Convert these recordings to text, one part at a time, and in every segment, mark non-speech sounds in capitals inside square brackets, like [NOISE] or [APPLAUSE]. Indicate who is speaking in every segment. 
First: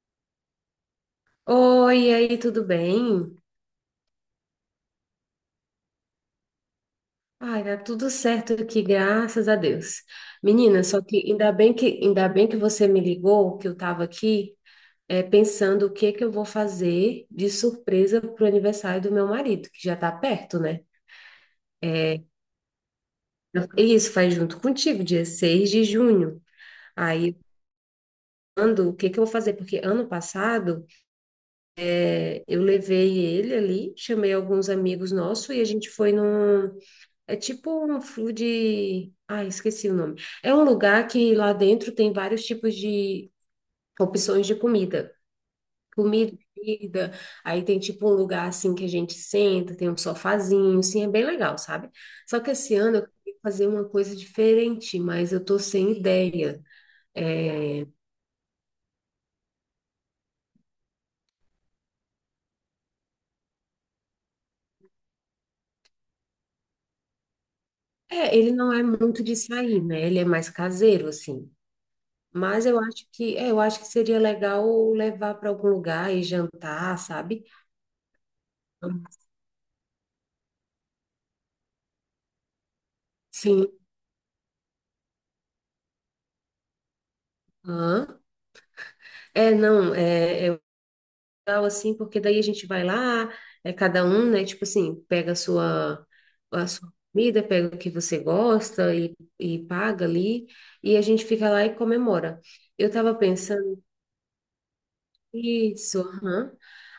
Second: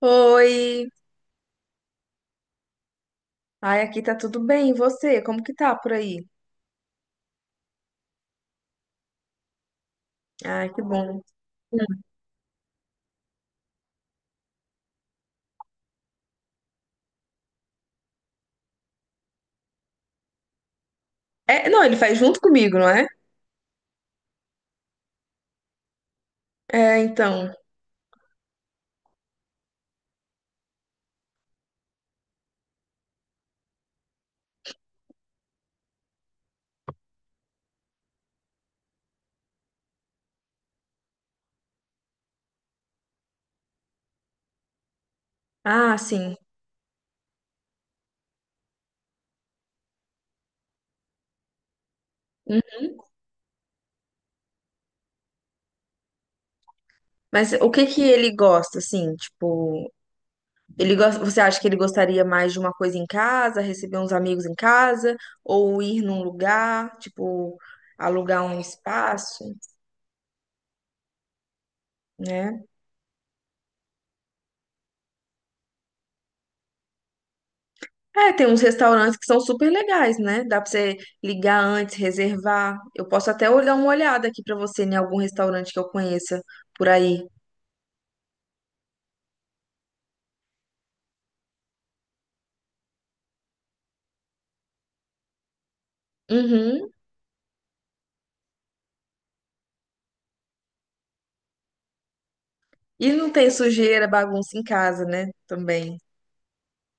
Speaker 1: Oi!
Speaker 2: Oi, e aí, tudo bem?
Speaker 1: Ai, aqui tá tudo bem. E você? Como que tá por aí?
Speaker 2: Ai, tá tudo certo aqui, graças a Deus.
Speaker 1: Ai, que
Speaker 2: Menina, só que
Speaker 1: bom.
Speaker 2: ainda bem que
Speaker 1: Hum.
Speaker 2: ainda bem que você me ligou, que eu estava aqui pensando o que que eu vou fazer de surpresa pro aniversário do meu marido, que já tá perto, né?
Speaker 1: É, não, ele faz junto comigo, não é?
Speaker 2: E isso faz junto contigo, dia 6 de junho.
Speaker 1: É,
Speaker 2: Aí,
Speaker 1: então.
Speaker 2: quando, o que que eu vou fazer? Porque ano passado eu levei ele ali, chamei alguns amigos nossos e a gente foi num. É tipo um food. Ah, esqueci o nome. É um lugar que lá dentro tem vários tipos de opções de comida.
Speaker 1: Ah, sim.
Speaker 2: Comida, bebida. Aí tem tipo um lugar assim que a gente senta, tem um sofazinho, assim, é bem legal, sabe? Só que esse
Speaker 1: Hum.
Speaker 2: ano eu queria fazer uma coisa diferente, mas eu tô sem ideia.
Speaker 1: Mas o
Speaker 2: É.
Speaker 1: que que ele gosta, assim? Tipo, ele gosta, você acha que ele gostaria mais de uma coisa em casa, receber uns amigos em casa, ou ir num lugar, tipo,
Speaker 2: É,
Speaker 1: alugar
Speaker 2: ele
Speaker 1: um
Speaker 2: não é muito de
Speaker 1: espaço,
Speaker 2: sair, né? Ele é mais caseiro, assim. Mas
Speaker 1: né?
Speaker 2: eu acho que, é, eu acho que seria legal levar para algum lugar e jantar, sabe?
Speaker 1: É, tem uns restaurantes que são super legais, né? Dá pra você ligar antes, reservar. Eu posso até
Speaker 2: Sim.
Speaker 1: dar uma olhada aqui pra você em algum restaurante que eu conheça por aí.
Speaker 2: Aham. É, não, é legal assim, porque daí a gente vai lá, é cada um, né? Tipo assim, pega a
Speaker 1: Uhum.
Speaker 2: sua comida, pega o que você gosta e paga ali, e a gente fica lá e comemora. Eu
Speaker 1: E
Speaker 2: tava
Speaker 1: não tem
Speaker 2: pensando
Speaker 1: sujeira, bagunça em casa, né? Também.
Speaker 2: isso, aham.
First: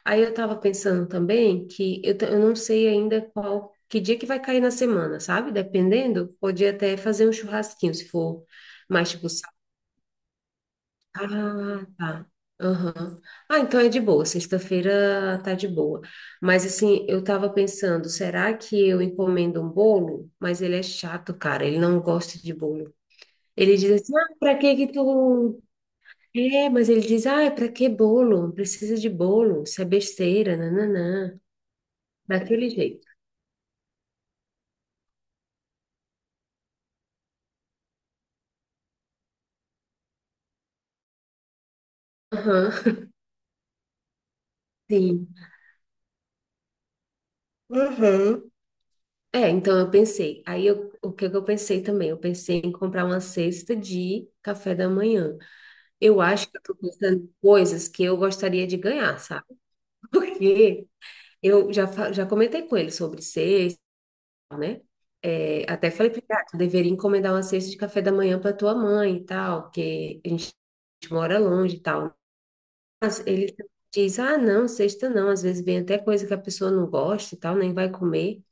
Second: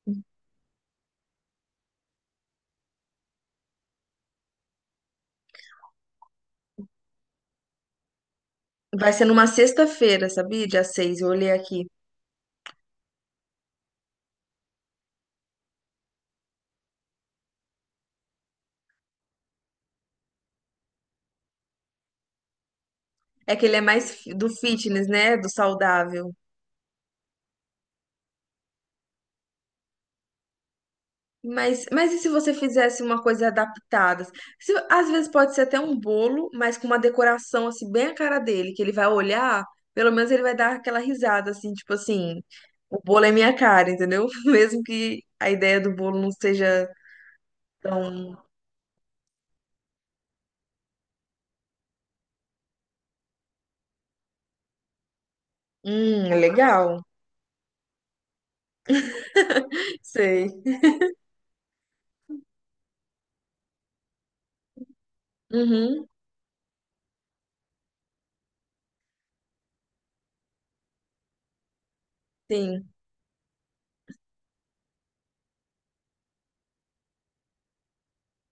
Speaker 2: Aí eu tava pensando também que eu não sei ainda qual, que dia que vai cair na semana, sabe? Dependendo, podia até fazer um churrasquinho, se for mais
Speaker 1: Vai ser
Speaker 2: tipo
Speaker 1: numa sexta-feira, sabia? Dia 6. Eu olhei
Speaker 2: Ah,
Speaker 1: aqui.
Speaker 2: tá. Aham. Ah, então é de boa. Sexta-feira tá de boa. Mas assim, eu tava pensando, será que eu encomendo um bolo? Mas ele é chato, cara. Ele não gosta de bolo.
Speaker 1: É que ele
Speaker 2: Ele
Speaker 1: é
Speaker 2: diz
Speaker 1: mais
Speaker 2: assim, ah,
Speaker 1: do
Speaker 2: pra que que
Speaker 1: fitness, né? Do
Speaker 2: tu.
Speaker 1: saudável.
Speaker 2: É, mas ele diz, ah, é pra que bolo? Não precisa de bolo. Isso é besteira, nananã.
Speaker 1: Mas e se você
Speaker 2: Daquele jeito.
Speaker 1: fizesse uma coisa adaptada? Às vezes pode ser até um bolo, mas com uma decoração assim bem a cara dele, que ele vai olhar, pelo menos ele vai dar aquela risada assim, tipo assim,
Speaker 2: Aham,
Speaker 1: o bolo é minha cara, entendeu? [LAUGHS] Mesmo que
Speaker 2: sim.
Speaker 1: a ideia do bolo não seja tão,
Speaker 2: Uhum. É, então eu pensei. O que que eu pensei também? Eu pensei em comprar uma cesta de café da manhã. Eu
Speaker 1: é
Speaker 2: acho que eu tô
Speaker 1: legal.
Speaker 2: pensando em coisas que eu gostaria de ganhar, sabe? [LAUGHS]
Speaker 1: Sei.
Speaker 2: Porque eu já comentei com ele sobre cesta, né? É, até
Speaker 1: Uhum,
Speaker 2: falei para ele, ah, tu deveria encomendar uma cesta de café da manhã para tua mãe e tal, que a gente mora longe e tal.
Speaker 1: sim.
Speaker 2: Mas ele diz, ah, não, cesta não, às vezes vem até coisa que a pessoa não gosta e tal, nem vai comer.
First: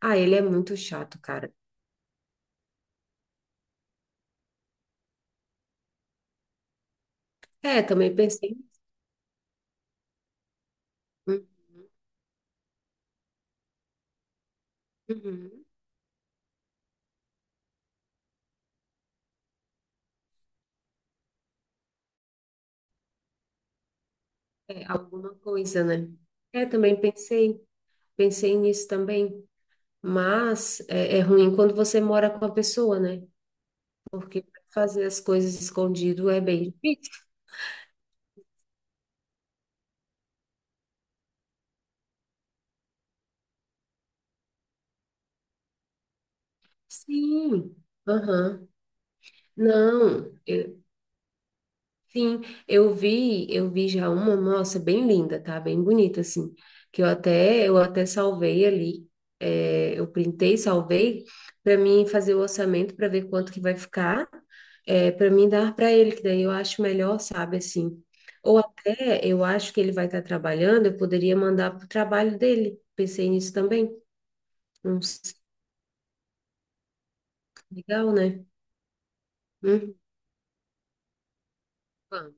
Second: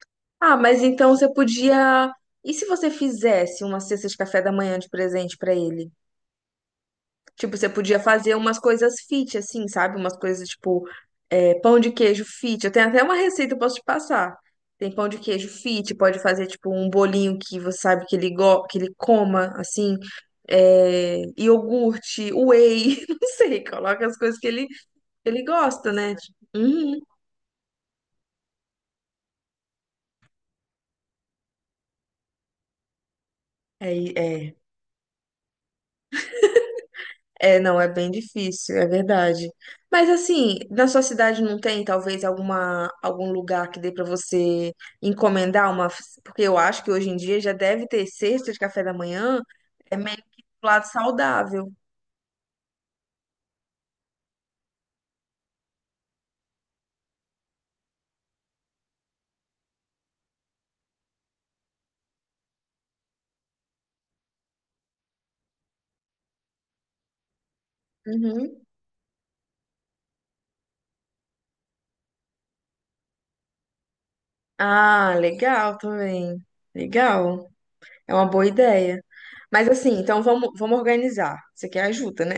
Speaker 2: Ah, ele é
Speaker 1: Ah,
Speaker 2: muito
Speaker 1: mas então
Speaker 2: chato,
Speaker 1: você
Speaker 2: cara.
Speaker 1: podia. E se você fizesse uma cesta de café da manhã de presente pra ele? Tipo, você
Speaker 2: É,
Speaker 1: podia
Speaker 2: também
Speaker 1: fazer
Speaker 2: pensei.
Speaker 1: umas coisas fit, assim, sabe? Umas coisas tipo
Speaker 2: Hum.
Speaker 1: é, pão de queijo fit. Eu tenho até uma receita, eu posso te passar. Tem pão de queijo
Speaker 2: Uhum.
Speaker 1: fit, pode fazer tipo um bolinho que você sabe que ele, go que ele coma, assim. É, iogurte, whey, [LAUGHS] não sei, coloca as coisas que
Speaker 2: É, alguma
Speaker 1: ele
Speaker 2: coisa,
Speaker 1: gosta,
Speaker 2: né?
Speaker 1: né?
Speaker 2: É, também
Speaker 1: Uhum.
Speaker 2: pensei, pensei nisso também. Mas é, é ruim quando você mora com a pessoa, né?
Speaker 1: É,
Speaker 2: Porque
Speaker 1: é.
Speaker 2: fazer as coisas escondido é bem difícil.
Speaker 1: É, não, é bem difícil, é verdade. Mas assim, na sua cidade não tem talvez algum lugar que dê para você encomendar uma, porque eu acho que hoje em dia já
Speaker 2: Sim.
Speaker 1: deve ter cesta de
Speaker 2: Aham.
Speaker 1: café da manhã, é meio
Speaker 2: Não.
Speaker 1: que do lado saudável.
Speaker 2: Sim, eu vi já uma, nossa, bem linda, tá? Bem bonita, assim, que eu até salvei ali, é, eu printei, salvei, para mim fazer o orçamento para ver quanto que vai ficar, é, para mim dar para ele, que daí eu acho melhor, sabe, assim. Ou
Speaker 1: Uhum.
Speaker 2: até eu acho que ele vai estar trabalhando, eu poderia mandar pro trabalho dele. Pensei nisso também. Não
Speaker 1: Ah,
Speaker 2: sei,
Speaker 1: legal também. Legal.
Speaker 2: legal,
Speaker 1: É uma
Speaker 2: né?
Speaker 1: boa ideia. Mas assim,
Speaker 2: Hum,
Speaker 1: então vamos organizar. Você quer ajuda,
Speaker 2: vamos.
Speaker 1: né?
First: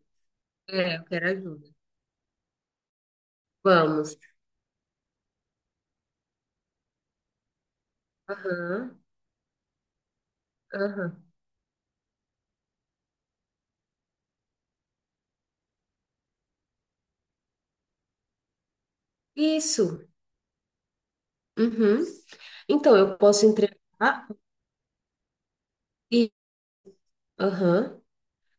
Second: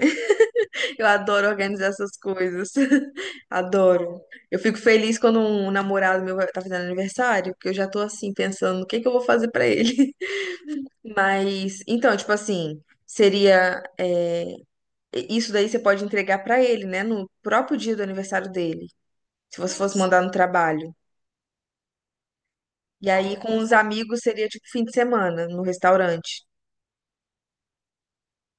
Speaker 2: É, eu
Speaker 1: Eu
Speaker 2: quero
Speaker 1: adoro
Speaker 2: ajuda.
Speaker 1: organizar essas coisas. [LAUGHS]
Speaker 2: Vamos.
Speaker 1: Adoro. Eu fico feliz quando um namorado meu tá fazendo aniversário, porque eu já tô assim pensando o
Speaker 2: Aham,
Speaker 1: que que eu vou fazer pra ele. [LAUGHS]
Speaker 2: aham.
Speaker 1: Mas, então, tipo assim, seria é, isso daí você pode entregar pra ele, né, no próprio dia do aniversário dele, se você
Speaker 2: Isso.
Speaker 1: fosse mandar no trabalho.
Speaker 2: Uhum. Então,
Speaker 1: E
Speaker 2: eu
Speaker 1: aí
Speaker 2: posso
Speaker 1: com os
Speaker 2: entregar
Speaker 1: amigos seria tipo fim de semana no
Speaker 2: e,
Speaker 1: restaurante.
Speaker 2: aham,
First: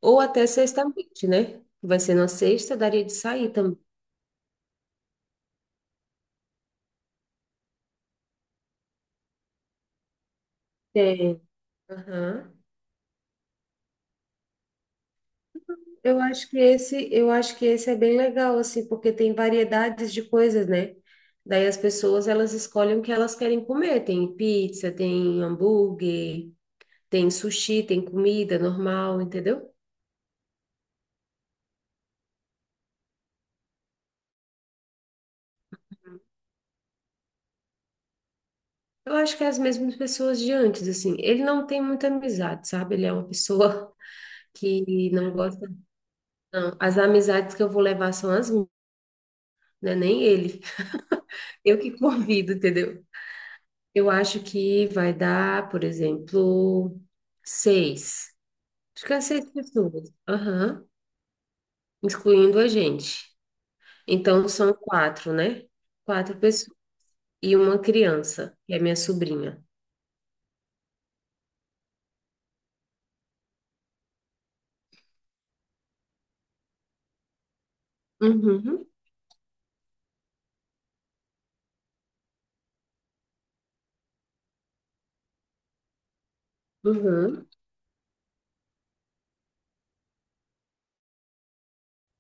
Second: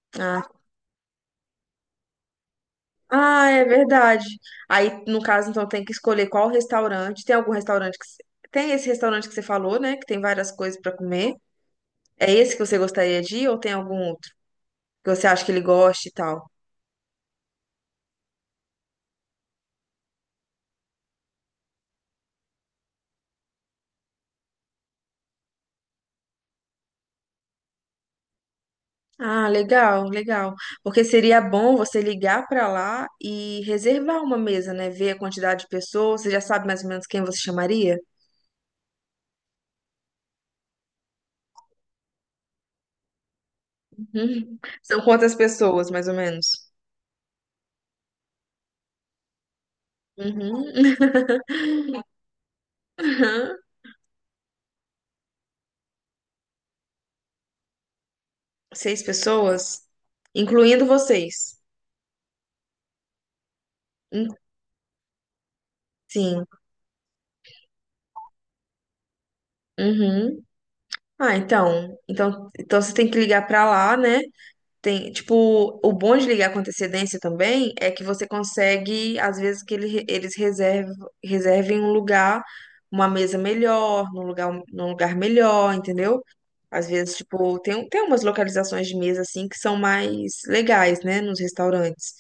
Speaker 2: ou até
Speaker 1: Ah,
Speaker 2: sexta-noite, né? Vai ser na sexta, daria de
Speaker 1: Ah,
Speaker 2: sair
Speaker 1: é
Speaker 2: também.
Speaker 1: verdade. Aí, no caso, então, tem que escolher qual restaurante. Tem algum restaurante que... Tem esse restaurante que você falou, né? Que tem várias coisas pra comer.
Speaker 2: Tem.
Speaker 1: É esse
Speaker 2: Aham.
Speaker 1: que você gostaria de ir ou tem algum outro que você acha que ele goste e
Speaker 2: Eu
Speaker 1: tal?
Speaker 2: acho que esse, eu acho que esse é bem legal, assim, porque tem variedades de coisas, né? Daí as pessoas, elas escolhem o que elas querem comer. Tem pizza, tem hambúrguer, tem sushi, tem comida normal,
Speaker 1: Ah,
Speaker 2: entendeu?
Speaker 1: legal, legal. Porque seria bom você ligar pra lá e reservar uma mesa, né? Ver a quantidade de pessoas. Você já sabe mais ou menos quem você chamaria?
Speaker 2: Eu acho que é as mesmas pessoas de antes, assim. Ele não tem muita amizade, sabe? Ele é uma pessoa [LAUGHS]
Speaker 1: Uhum. São
Speaker 2: que não
Speaker 1: quantas
Speaker 2: gosta.
Speaker 1: pessoas, mais ou menos?
Speaker 2: Não, as amizades que eu vou levar são as minhas, né? Nem ele.
Speaker 1: Uhum.
Speaker 2: Eu que convido, entendeu?
Speaker 1: [LAUGHS]
Speaker 2: Eu acho que vai dar, por exemplo, seis.
Speaker 1: Seis
Speaker 2: Acho que é seis
Speaker 1: pessoas,
Speaker 2: pessoas. Aham.
Speaker 1: incluindo vocês.
Speaker 2: Incluindo a gente. Então são quatro, né? Quatro
Speaker 1: Sim.
Speaker 2: pessoas. E uma criança, que é minha sobrinha.
Speaker 1: Uhum. Ah, então você tem que ligar pra lá, né? Tem, tipo, o bom de ligar com antecedência também é que você
Speaker 2: Uhum.
Speaker 1: consegue, às vezes, que eles reservem um lugar, uma mesa melhor, num lugar melhor, entendeu? Às vezes,
Speaker 2: Uhum.
Speaker 1: tipo, tem, tem umas localizações de mesa assim que são mais legais, né, nos restaurantes.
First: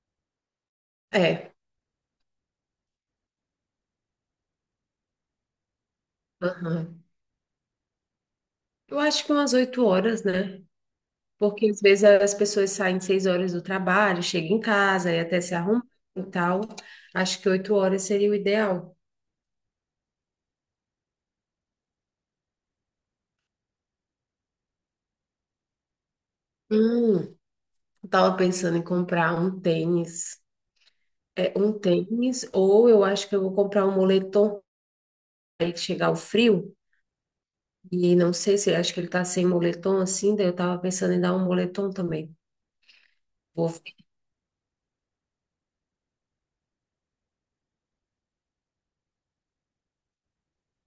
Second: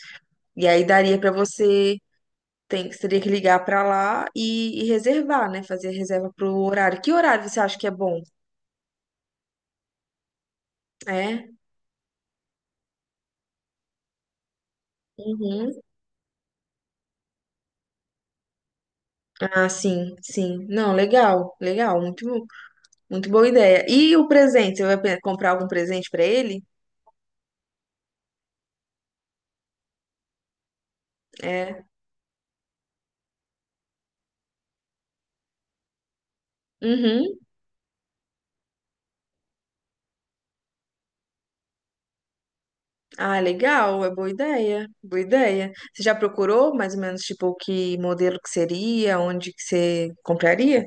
Speaker 1: E aí daria pra
Speaker 2: É.
Speaker 1: você, tem, você teria que ligar pra lá e reservar, né, fazer reserva pro horário.
Speaker 2: Aham.
Speaker 1: Que horário você acha que é bom?
Speaker 2: Eu acho que umas 8 horas, né?
Speaker 1: É?
Speaker 2: Porque às vezes as pessoas saem 6 horas do trabalho, chegam em casa e até se
Speaker 1: Uhum.
Speaker 2: arrumam e tal. Acho que 8 horas seria o ideal.
Speaker 1: Ah, sim, sim. Não, legal, legal, muito, muito boa ideia. E o presente? Você vai comprar algum presente pra ele?
Speaker 2: Hum, eu tava pensando em comprar um tênis. É, um
Speaker 1: É.
Speaker 2: tênis, ou eu acho que eu vou comprar um moletom aí que chegar o frio.
Speaker 1: Uhum.
Speaker 2: E não sei se acho que ele tá sem moletom assim, daí eu tava pensando em dar um moletom também.
Speaker 1: Ah,
Speaker 2: Vou ver.
Speaker 1: legal, é boa ideia, boa ideia. Você já procurou mais ou menos tipo que modelo que seria, onde que você compraria?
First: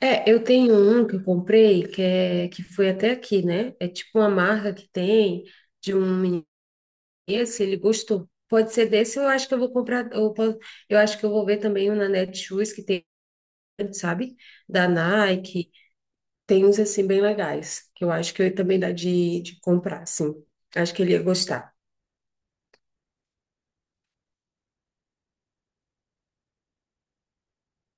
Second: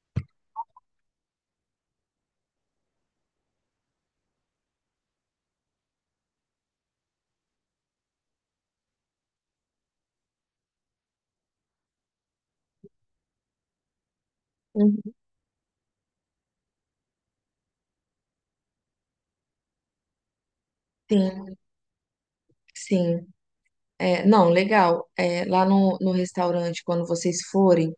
Speaker 2: É, eu tenho um que eu comprei que é que foi até aqui, né? É tipo uma marca que tem de um menino se ele gostou. Pode ser desse, eu acho que eu vou comprar. Eu acho que eu vou ver também um na Netshoes que tem, sabe? Da
Speaker 1: Uhum.
Speaker 2: Nike. Tem uns assim bem legais, que eu acho que eu também dá de comprar, sim. Acho que ele ia
Speaker 1: Sim,
Speaker 2: gostar.
Speaker 1: sim. É, não, legal. É, lá no restaurante, quando vocês forem,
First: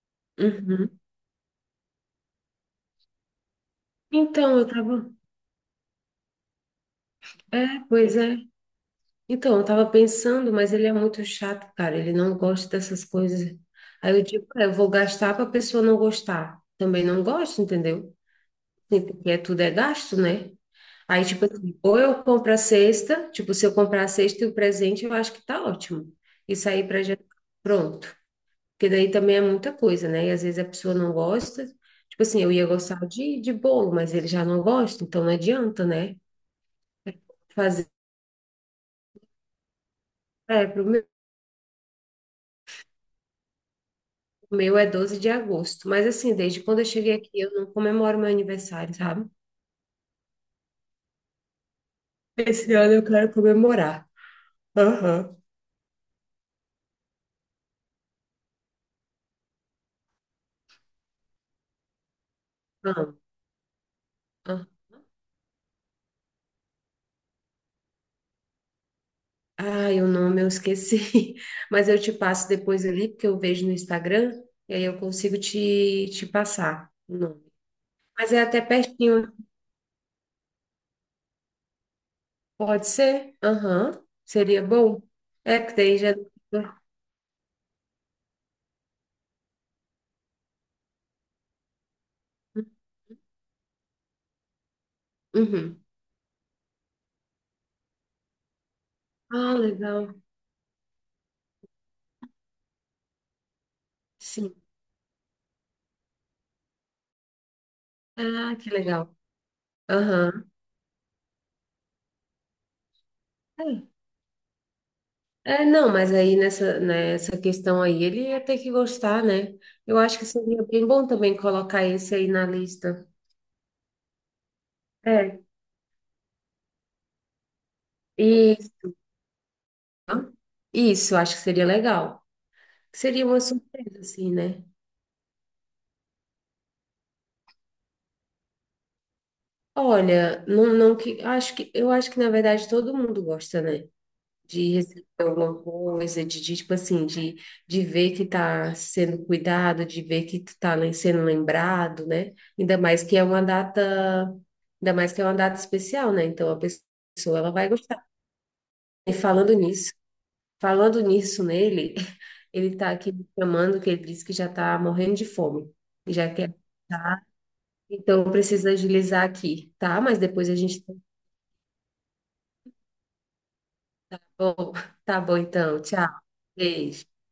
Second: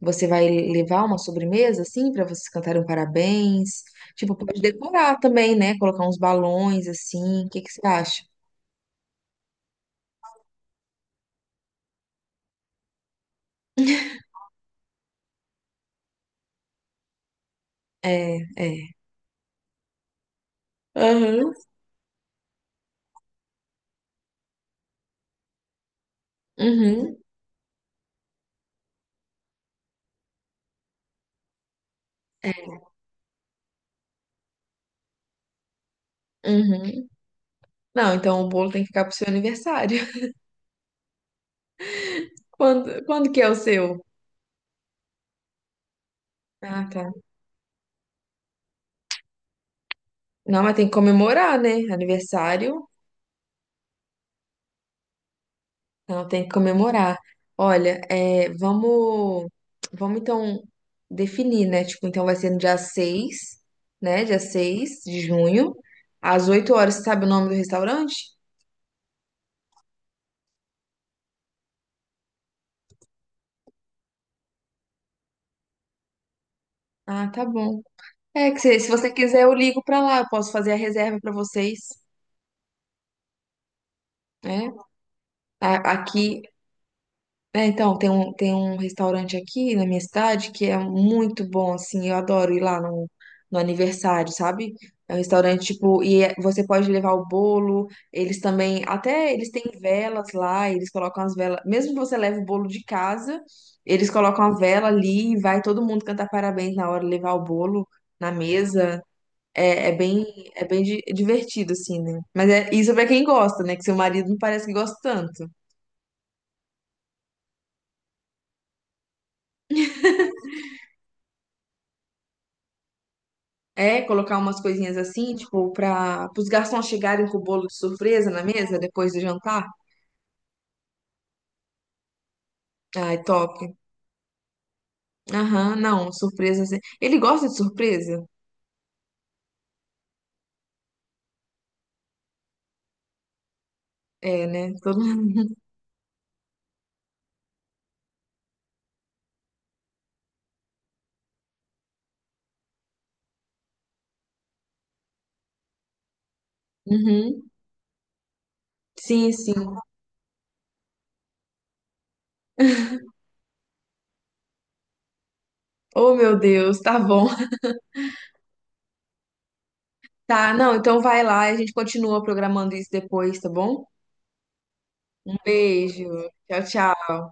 Speaker 1: você vai
Speaker 2: Uhum.
Speaker 1: levar uma sobremesa, assim, para vocês cantarem um parabéns? Tipo,
Speaker 2: Então,
Speaker 1: pode
Speaker 2: eu tava.
Speaker 1: decorar também, né? Colocar uns balões, assim. O que que você
Speaker 2: É, pois
Speaker 1: acha?
Speaker 2: é. Então, eu tava pensando, mas ele é muito chato, cara. Ele não gosta dessas coisas. Aí eu digo, é, eu vou gastar para a pessoa não gostar. Também não gosta, entendeu?
Speaker 1: É, é.
Speaker 2: Sim, porque é- tudo é gasto, né? Aí, tipo
Speaker 1: Aham.
Speaker 2: assim, ou eu compro a cesta, tipo, se eu comprar a cesta e o presente, eu acho que tá ótimo. Isso aí pra
Speaker 1: Uhum.
Speaker 2: já pronto. Porque daí também é muita coisa, né? E às vezes a pessoa não gosta. Tipo assim, eu ia
Speaker 1: É.
Speaker 2: gostar de bolo, mas ele já não gosta, então não adianta, né?
Speaker 1: Uhum.
Speaker 2: Fazer.
Speaker 1: Não, então o bolo tem que ficar pro seu aniversário.
Speaker 2: É, pro meu,
Speaker 1: [LAUGHS] Quando que é o seu?
Speaker 2: o meu é 12 de agosto. Mas assim, desde quando eu
Speaker 1: Ah, tá.
Speaker 2: cheguei aqui, eu não comemoro meu aniversário, sabe?
Speaker 1: Não, mas tem que comemorar, né?
Speaker 2: Esse
Speaker 1: Aniversário.
Speaker 2: ano eu quero comemorar. Aham.
Speaker 1: Ela tem que comemorar. Olha, é, vamos, vamos então definir, né? Tipo, então vai ser no dia 6, né? Dia
Speaker 2: Não.
Speaker 1: 6 de junho, às 8 horas. Você sabe o nome do restaurante?
Speaker 2: Ai, o nome eu esqueci, [LAUGHS] mas eu te passo depois ali, porque eu vejo no Instagram, e aí eu consigo te, te passar o
Speaker 1: Ah,
Speaker 2: nome.
Speaker 1: tá bom.
Speaker 2: Mas é
Speaker 1: É que
Speaker 2: até
Speaker 1: se você
Speaker 2: pertinho,
Speaker 1: quiser, eu ligo pra lá. Eu posso fazer a reserva pra vocês,
Speaker 2: pode ser? Aham. Seria
Speaker 1: né?
Speaker 2: bom? É que daí já.
Speaker 1: Aqui, é, então, tem um restaurante aqui na minha cidade que é muito bom, assim, eu adoro ir lá no aniversário, sabe? É um restaurante,
Speaker 2: Uhum.
Speaker 1: tipo, você pode levar o bolo, eles também, até eles
Speaker 2: Ah,
Speaker 1: têm
Speaker 2: legal,
Speaker 1: velas lá, eles colocam as velas, mesmo que você leve o bolo de casa, eles colocam
Speaker 2: sim.
Speaker 1: a vela ali e vai todo mundo cantar parabéns na hora, levar o bolo na
Speaker 2: Ah, que
Speaker 1: mesa,
Speaker 2: legal.
Speaker 1: é, é bem,
Speaker 2: Aham.
Speaker 1: é divertido, assim, né? Mas é isso é pra quem gosta, né?
Speaker 2: É,
Speaker 1: Que seu marido não parece que gosta tanto.
Speaker 2: É, não, mas aí nessa, nessa questão aí ele ia ter que gostar, né? Eu acho que seria bem bom também colocar esse aí na lista.
Speaker 1: É, colocar umas coisinhas assim,
Speaker 2: É.
Speaker 1: tipo, para os garçons chegarem com o bolo de surpresa na
Speaker 2: E
Speaker 1: mesa depois do jantar.
Speaker 2: isso, eu acho que seria legal.
Speaker 1: Ai,
Speaker 2: Seria uma
Speaker 1: top.
Speaker 2: surpresa, assim, né?
Speaker 1: Aham, não, surpresa. Assim. Ele gosta de surpresa?
Speaker 2: Olha, não, não que, acho que, eu acho que, na verdade, todo mundo gosta, né?
Speaker 1: É,
Speaker 2: De
Speaker 1: né? Todo
Speaker 2: receber
Speaker 1: mundo.
Speaker 2: alguma coisa, de, tipo assim, de ver que tá sendo cuidado, de ver que tu tá sendo lembrado, né? Ainda mais que é uma data, ainda mais que é uma data especial, né? Então, a pessoa,
Speaker 1: Uhum.
Speaker 2: ela vai gostar. E
Speaker 1: Sim, sim.
Speaker 2: falando nisso nele, [LAUGHS] ele tá aqui me chamando, que ele disse que já tá morrendo de fome,
Speaker 1: Oh,
Speaker 2: já
Speaker 1: meu
Speaker 2: quer.
Speaker 1: Deus, tá bom. [LAUGHS]
Speaker 2: Então, eu preciso agilizar aqui, tá? Mas depois
Speaker 1: Tá,
Speaker 2: a
Speaker 1: não,
Speaker 2: gente.
Speaker 1: então vai lá, a gente continua programando isso depois, tá bom?
Speaker 2: Tá bom, tá
Speaker 1: Um
Speaker 2: bom então. Tchau.
Speaker 1: beijo. Tchau, tchau.
Speaker 2: Beijo.